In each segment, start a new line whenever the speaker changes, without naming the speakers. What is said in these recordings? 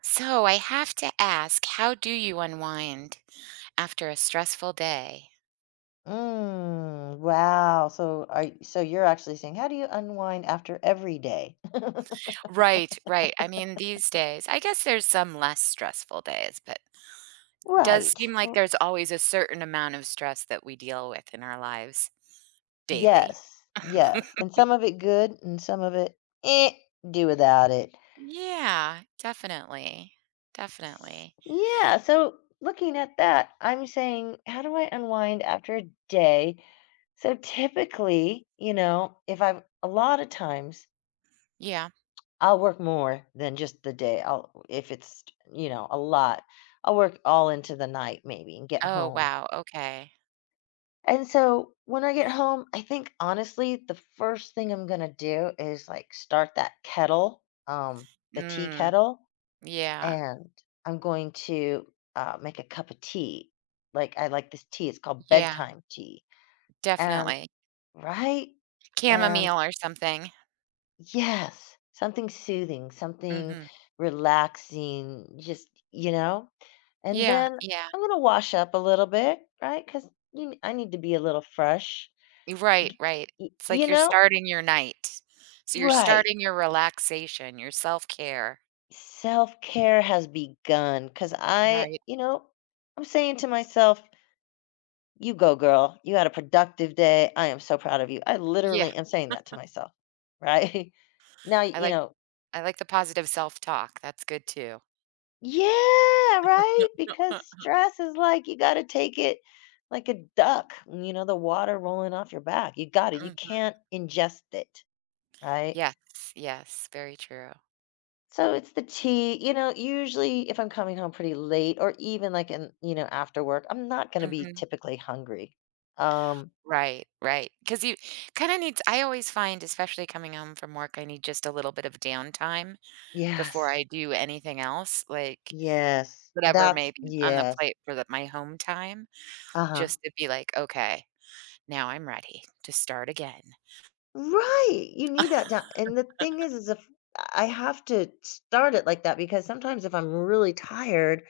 So I have to ask, how do you unwind after a stressful day?
Mm, wow. So are y so you're actually saying, "How do you unwind after every day?"
Right, right. I mean, these days, I guess there's some less stressful days, but it does
Right.
seem like
R
there's always a certain amount of stress that we deal with in our lives daily.
Yes, yes, and some of it good and some of it, "Eh, do without it."
Yeah, definitely.
S
Definitely.
yeah, so looking at that, I'm saying, "How do I unwind after a day?" So typically, you know, if I've a lot of times,
Yeah.
I'll work more than just the day. I'll If it's, you know, a lot, I'll work all into the night maybe and get
Oh,
home.
wow. Okay.
And so when I get home, I think honestly, the first thing I'm gonna do is like start that kettle, the tea
Mm,
kettle,
yeah.
and I'm going to make a cup of tea. Like I like this tea. It's called
Yeah,
bedtime tea. And
definitely.
right? And
Chamomile or something.
yes, something soothing, something
Hmm
relaxing, just, you know? And
Yeah,
then
yeah.
I'm gonna wash up a little bit, right? Because I need to be a little fresh.
Right, right.
y-
It's
you
like you're
know
starting your night. So you're
Right.
starting your relaxation, your self-care.
Self-care has begun 'cause
Right.
I, you know, I'm saying to myself, "You go, girl. You had a productive day. I am so proud of you." I
Yeah,
literally am saying that to myself, right? Now,
I
you
like
know.
I like the positive self-talk. That's good too.
Yeah, right? Because
Huh,
stress is like you gotta take it like a duck, you know, the water rolling off your back. You got it. You
mhm.
can't ingest it, right?
Yes, yes, very true.
So it's the tea, you know, usually if I'm coming home pretty late or even like in, you know, after work, I'm not going to be
Mhm.
typically hungry. Um,
Right, right. Because you kinda need I always find, especially coming home from work, I need just a little bit of downtime before
yes.
I do anything else, like,
Yes.
whatever
That's
may be on the
yes.
plate for the my home time,
Uh-huh.
just to be like, "Okay, now I'm ready to start again."
Right. You need that down. And the thing is if I have to start it like that because sometimes if I'm really tired,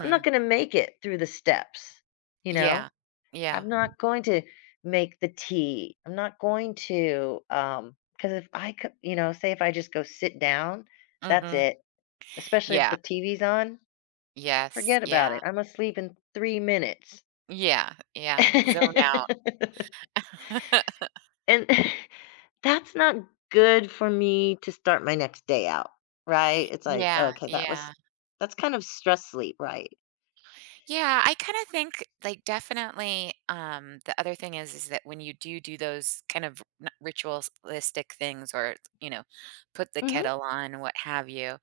I'm not going to make it through the steps, you know?
Yeah. Yeah.
I'm not going to make the tea. I'm not going to, because if I could, you know, say if I just go sit down, that's
Mhm.
it. Especially if the
Yeah.
TV's on,
Yes.
forget
Yeah.
about it. I'm asleep in 3 minutes.
Yeah. Yeah. Zone out.
And that's not good for me to start my next day out, right? It's like,
Yeah.
okay, that was,
Yeah.
that's kind of stress sleep, right?
Yeah, I kind of think like definitely the other thing is that when you do do those kind of ritualistic things or you know put the
Hmm.
kettle on what have you.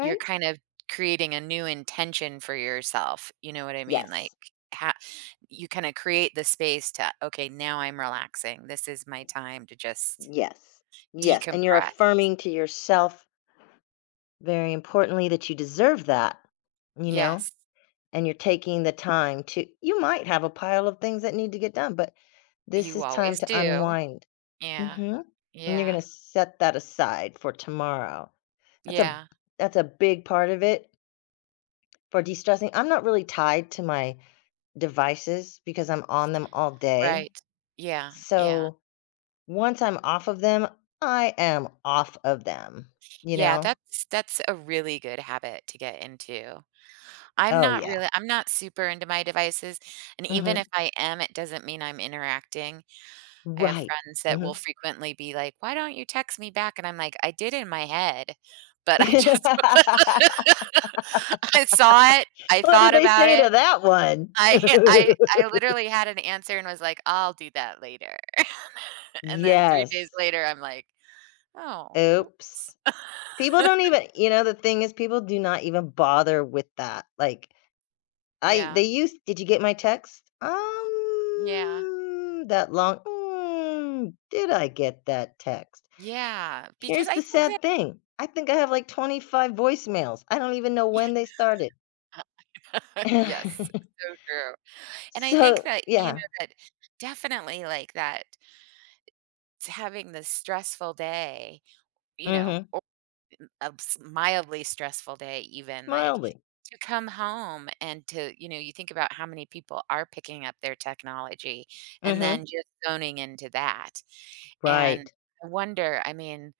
You're kind of creating a new intention for yourself, you know what I mean? Like,
Yes,
ha you kinda create the space to, "Okay, now I'm relaxing. This is my time to just
yes, yes. And you're
decompress."
affirming to yourself, very importantly, that you deserve that, you know,
Yes,
and you're taking the time to. You might have a pile of things that need to get done, but this
you
is time
always
to
do.
unwind.
Yeah,
Mhm. And you're
yeah,
gonna set that aside for tomorrow. That's a
yeah,
that's a big part of it for de-stressing. I'm not really tied to my devices because I'm on them all day.
right. Yeah, yeah.
So once I'm off of them, I am off of them, you
Yeah,
know?
that's a really good habit to get into. I'm
Oh,
not
yeah.
really I'm not super into my devices, and even
Mhm.
if I am, it doesn't mean I'm interacting. I have
Right.
friends that will
Mhm.
frequently be like, "Why don't you text me back?" And I'm like, "I did in my head, but I just." I saw it, I
What did
thought
they
about
say to
it.
that one?
I I literally had an answer and was like, "I'll do that later." And then 3 days
Yes.
later, I'm like, "Oh, oops."
Oops. People don't even you know, the thing is people do not even bother with that. Like, I
Yeah.
they use, "Did you get my text?"
Yeah.
That long, "Mm, did I get that text?"
Yeah, because
Here's
I
the
think that.
sad thing, I think I have, like, 25 voicemails. I don't even know when they
Yeah.
started.
Yes, so true. And I think
So,
that, you
yeah.
know, that definitely like that, having this stressful day, you know,
Mhm.
or a s mildly stressful day even, like,
Mildly.
to come home and to, you know, you think about how many people are picking up their technology and then
Mhm.
just zoning into that, and
Right.
I wonder, I mean,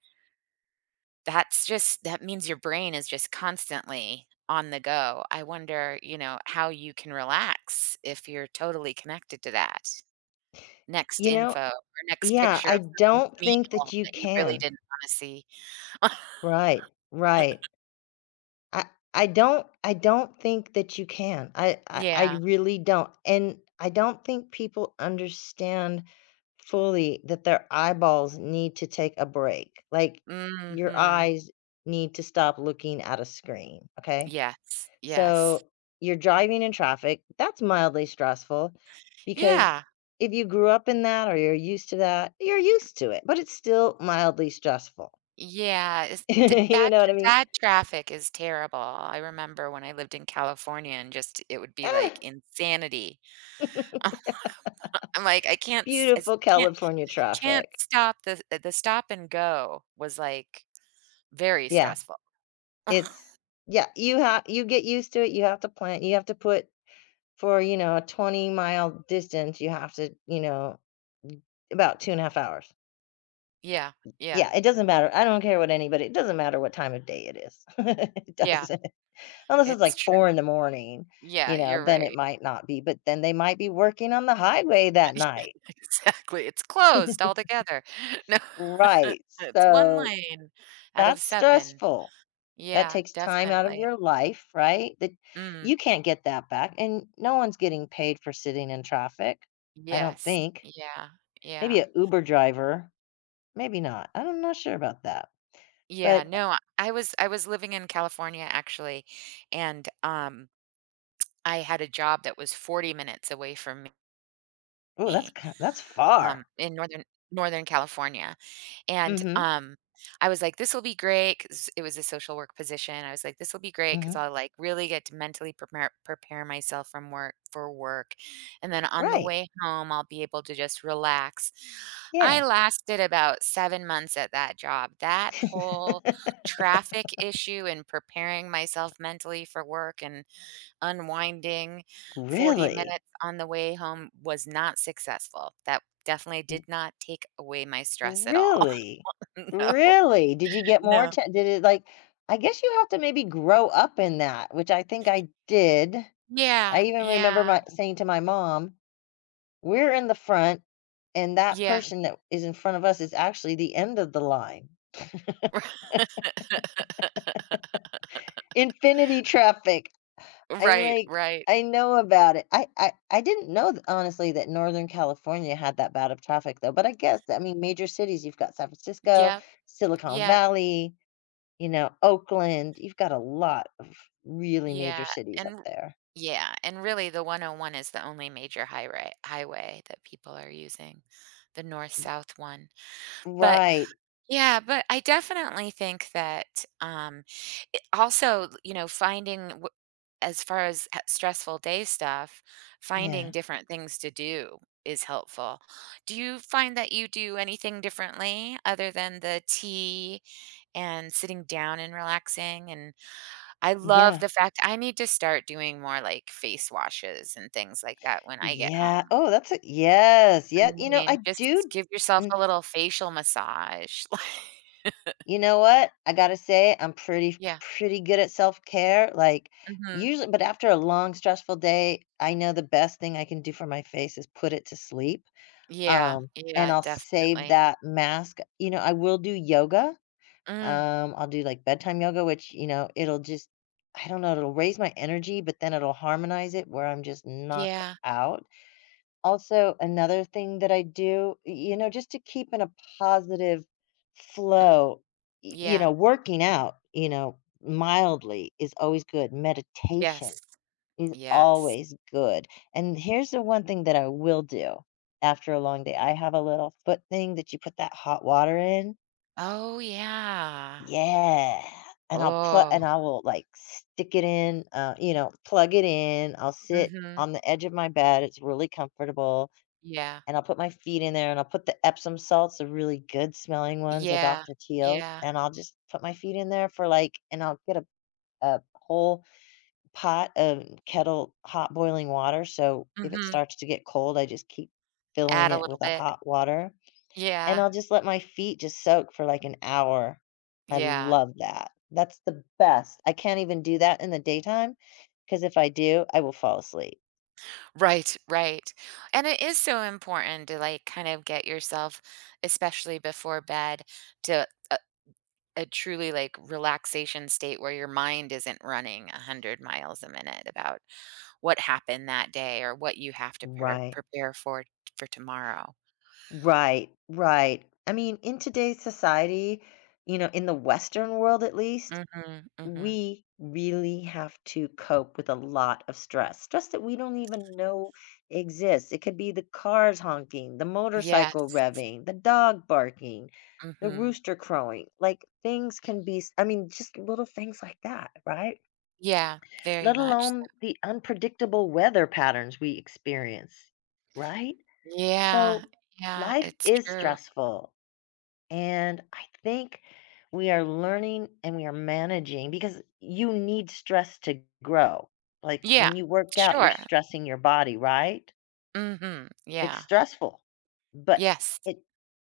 that's just that means your brain is just constantly on the go. I wonder, you know, how you can relax if you're totally connected to that next
You know.
info or next
Yeah,
picture
I
of someone's
don't think that
meal
you
that you really
can.
didn't wanna see.
Right, right. I I don't think that you can. I
Yeah.
really don't. And I don't think people understand fully that their eyeballs need to take a break. Like your
Mhm.
eyes need to stop looking at a screen, okay?
Yes, yes.
So you're driving in traffic, that's mildly stressful because
Yeah,
if you grew up in that or you're used to that, you're used to it, but it's still mildly stressful.
yeah, it's t
You
bad
know what I mean?
bad traffic is terrible. I remember when I lived in California and just it would be, like,
Ah,
insanity. I'm like, "I can't s I s-
beautiful California
can't
traffic.
stop the stop and go" was, like, very
Yeah,
stressful.
it's yeah, you get used to it, you have to plan, you have to put for, you know, a 20-mile distance, you have to, you know, about 2.5 hours.
Yeah, yeah,
Yeah, it doesn't matter. I don't care what anybody, it doesn't matter what time of day it is. It
yeah.
doesn't. Unless it's
It's
like
true.
4 in the morning, you
Yeah,
know,
you're
then it
right.
might not be, but then they might be working on the highway that night.
Exactly, it's closed altogether. No,
Right.
it's 1
So
lane out of
that's
7.
stressful. That
Yeah,
takes time out of
definitely.
your life, right? That
Mm,
you can't get that back. And no one's getting paid for sitting in traffic. I don't
yes.
think.
Yeah,
Maybe
yeah.
a Uber driver. Maybe not. I'm not sure about that.
Yeah,
But
no, I was living in California actually, and I had a job that was 40 minutes away from
oh, that's
me,
ki that's far.
in Northern California.
Mm.
And
Mhm.
I was like, this will be great 'cause it was a social work position. I was like, this will be
Mm.
great because
Mhm.
I'll like really get to mentally prepare myself from work for work, and then on the
Right.
way home, I'll be able to just relax. I
Yeah.
lasted about 7 months at that job. That whole traffic issue and preparing myself mentally for work and unwinding 40
Really?
minutes on the way home was not successful. That definitely did not take away my stress at all.
Really?
No.
Really? Did you get more
No.
atten did it, like I guess you have to maybe grow up in that, which I think I did. I
Yeah,
even remember
yeah,
my saying to my mom, "We're in the front, and that
yeah.
person that is in front of us is actually the end of the line." Infinity traffic. I'm
Right,
like,
right.
I know about it. I didn't know th honestly that Northern California had that bad of traffic though, but I guess, I mean, major cities, you've got San Francisco,
Yep,
Silicon
yep,
Valley, you know, Oakland, you've got a lot of really major
yeah,
cities up
and
there.
yeah, and really the 101 is the only major highway that people are using, the north-south one, but.
Right.
Yeah, but I definitely think that it also, you know, finding as far as stressful day stuff, finding
Yeah.
different things to do is helpful. Do you find that you do anything differently other than the tea and sitting down and relaxing? And I love
Yeah.
the fact I need to start doing more like face washes and things like that when I get
Yeah.
home.
Oh, that's a yes. Yeah.
I
You know, I
mean, just
do.
give yourself
mm,
a little facial massage.
You know what? I gotta say, I'm pretty
Yeah.
pretty good at self care. Like
hmm
usually, but after a long stressful day, I know the best thing I can do for my face is put it to sleep.
Yeah,
Um, and
yeah,
I'll save
definitely.
that mask. You know, I will do yoga.
Mm,
I'll do, like, bedtime yoga, which, you know, it'll just, I don't know, it'll raise my energy, but then it'll harmonize it where I'm just knocked
yeah,
out. Also, another thing that I do, y you know, just to keep in a positive
mm,
flow, y you
yeah,
know, working out, you know, mildly is always good. Meditation
yes,
is
yes.
always good, and here's the one thing that I will do after a long day. I have a little foot thing that you put that hot water in,
Oh, yeah.
yeah, and I'll put,
Oh,
and I will, like, stick it in, you know, plug it in, I'll sit
mhm,
on the edge of my bed, it's really comfortable,
yeah,
and I'll put my feet in there, and I'll put the Epsom salts, the really good smelling ones, the
yeah,
Dr. Teal's,
yeah,
and I'll just put my feet in there for, like, and I'll get a whole pot of kettle hot boiling water, so if it
mhm.
starts to get cold, I just keep filling
Add a
it
little
with a
bit.
hot water. And
Yeah,
I'll just let my feet just soak for, like, an hour. I
yeah.
love that. That's the best. I can't even do that in the daytime because if I do, I will fall asleep.
Right, right. And it is so important to, like, kind of get yourself, especially before bed, to a truly, like, relaxation state where your mind isn't running 100 miles a minute about what happened that day or what you have to
Right.
prepare for tomorrow.
Right, right. I mean, in today's society, you know, in the Western world at least,
Mhm, mhm.
we really have to cope with a lot of stress, stress that we don't even know exists. It could be the cars honking, the motorcycle
Yes.
revving, the dog barking, the
Mhm.
rooster crowing. Like things can be, I mean, just little things like that, right?
Yeah, very
Let
much so.
alone the unpredictable weather patterns we experience, right?
Yeah,
So
yeah,
life
it's
is
true.
stressful, and I think we are learning and we are managing because you need stress to grow. Like
Yeah,
when you work out, you're
sure.
stressing your body, right?
Mhm,
It's
yeah.
stressful, but
Yes.
it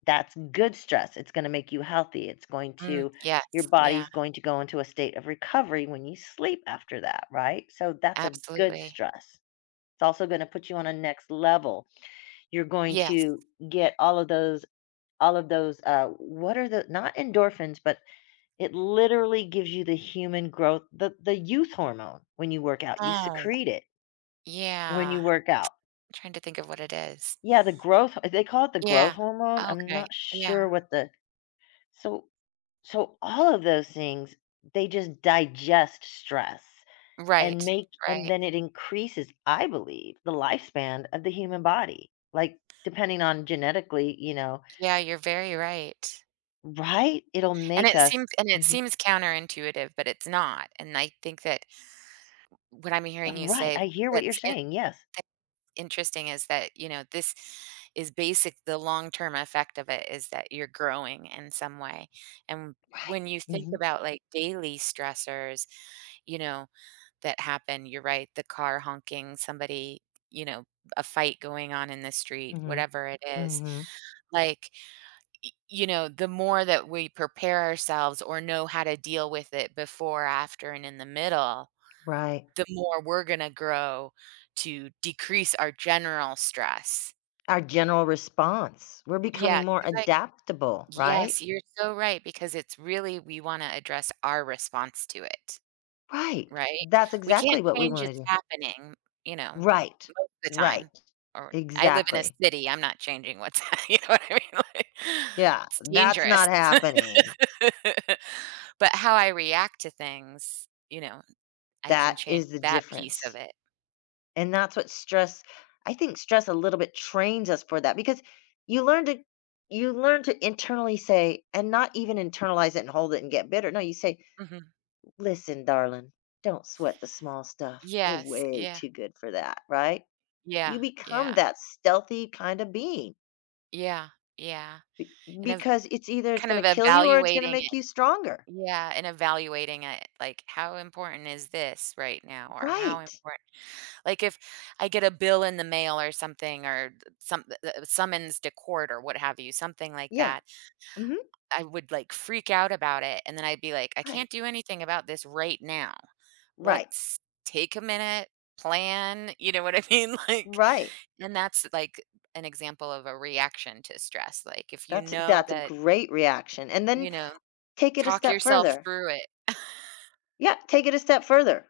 that's good stress. It's going to make you healthy. It's going
Mm,
to
yes,
your
yeah,
body's going to go into a state of recovery when you sleep after that, right? So that's a good
absolutely.
stress. It's also going to put you on a next level. You're going
Yes.
to get all of those what are the, not endorphins, but it literally gives you the human growth, the youth hormone when you work out. You
Oh,
secrete it when you
yeah. I'm
work out.
trying to think of what it is.
Yeah, the growth, they call it the growth
Yeah.
hormone. I'm
Okay,
not
yeah.
sure what the, so so all of those things, they just digest stress, and
Right,
make and
right.
then it increases, I believe, the lifespan of the human body. Like depending on genetically, you know,
Yeah, you're very right.
right? It'll
And
make
it
us.
seems and it
Mhm.
seems counterintuitive, but it's not, and I think that what I'm hearing you
Right.
say
I hear what you're
that's in
saying. Yes.
that's interesting is that, you know, this is basic the long-term effect of it is that you're growing in some way, and when you think
Mhm.
about, like, daily stressors, you know, that happen, you're right, the car honking, somebody, you know, a fight going on in the street,
Mhm.
whatever it is,
Mhm.
like, you know, the more that we prepare ourselves or know how to deal with it before, after, and in the middle,
Right.
the more we're going to grow to decrease our general stress.
Our general response. We're
Yeah,
becoming more
because I,
adaptable, right?
yes, you're so right, because it's really, we want to address our response to it,
Right.
right?
That's
We can't
exactly what we
change
want
it's
to do.
happening, you know,
Right.
most of the
Right.
time. Or I live in a
Exactly.
city, I'm not changing what's, you know what I mean? Like,
Yeah.
it's
That's
dangerous.
not happening.
But how I react to things, you know, I can
That
change
is the
that piece
difference.
of it.
And that's what stress, I think stress a little bit trains us for that because you learn to, you learn to internally say, and not even internalize it and hold it and get bitter. No, you say,
Mhm.
listen, darling, don't sweat the small stuff. We're
Yes,
way
yeah,
too good for that, right? You
yeah,
become
yeah,
that stealthy kind of being
yeah, yeah, and ev
because it's either it's
kind
going to
of
kill you or it's going to
evaluating
make
it.
you stronger.
Yeah, and evaluating it, like, how important is this right now or how
Right.
important, like, if I get a bill in the mail or something or th some summons to court or what have you, something like
Yeah.
that,
Hmm.
I would, like, freak out about it, and then I'd be like, "I
Right.
can't do anything about this right now."
Right.
Let's take a minute, plan, you know what I mean? Like,
Right.
and that's like an example of a reaction to stress. Like, if you
That's
know
that's a
that,
great reaction. And
you
then
know,
take it a
talk
step
yourself
further.
through it.
Yeah, take it a step further.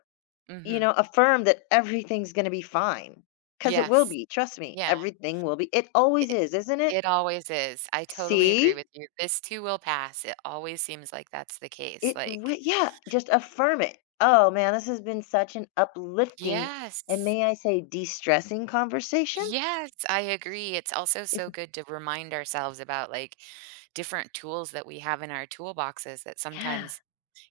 You know,
hmm
affirm that everything's going to be fine because it will
Yes.
be. Trust me,
Yeah.
everything will be. It always
It,
is, isn't it?
it always is. I totally agree
See?
with you. This too will pass. It always seems like that's the case.
It
Like,
re yeah, just affirm it. Oh, man, this has been such an uplifting and
yes.
may I say de-stressing conversation.
Yes, I agree. It's also so good to remind ourselves about like different tools that we have in our toolboxes that
Yeah,
sometimes,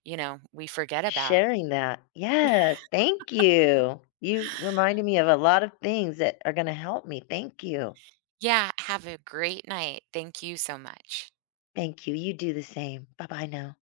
you know, we forget about.
sharing that. Yes, thank you. You reminded me of a lot of things that are gonna help me. Thank you.
Yeah, have a great night. Thank you so much.
Thank you. You do the same. Bye-bye now.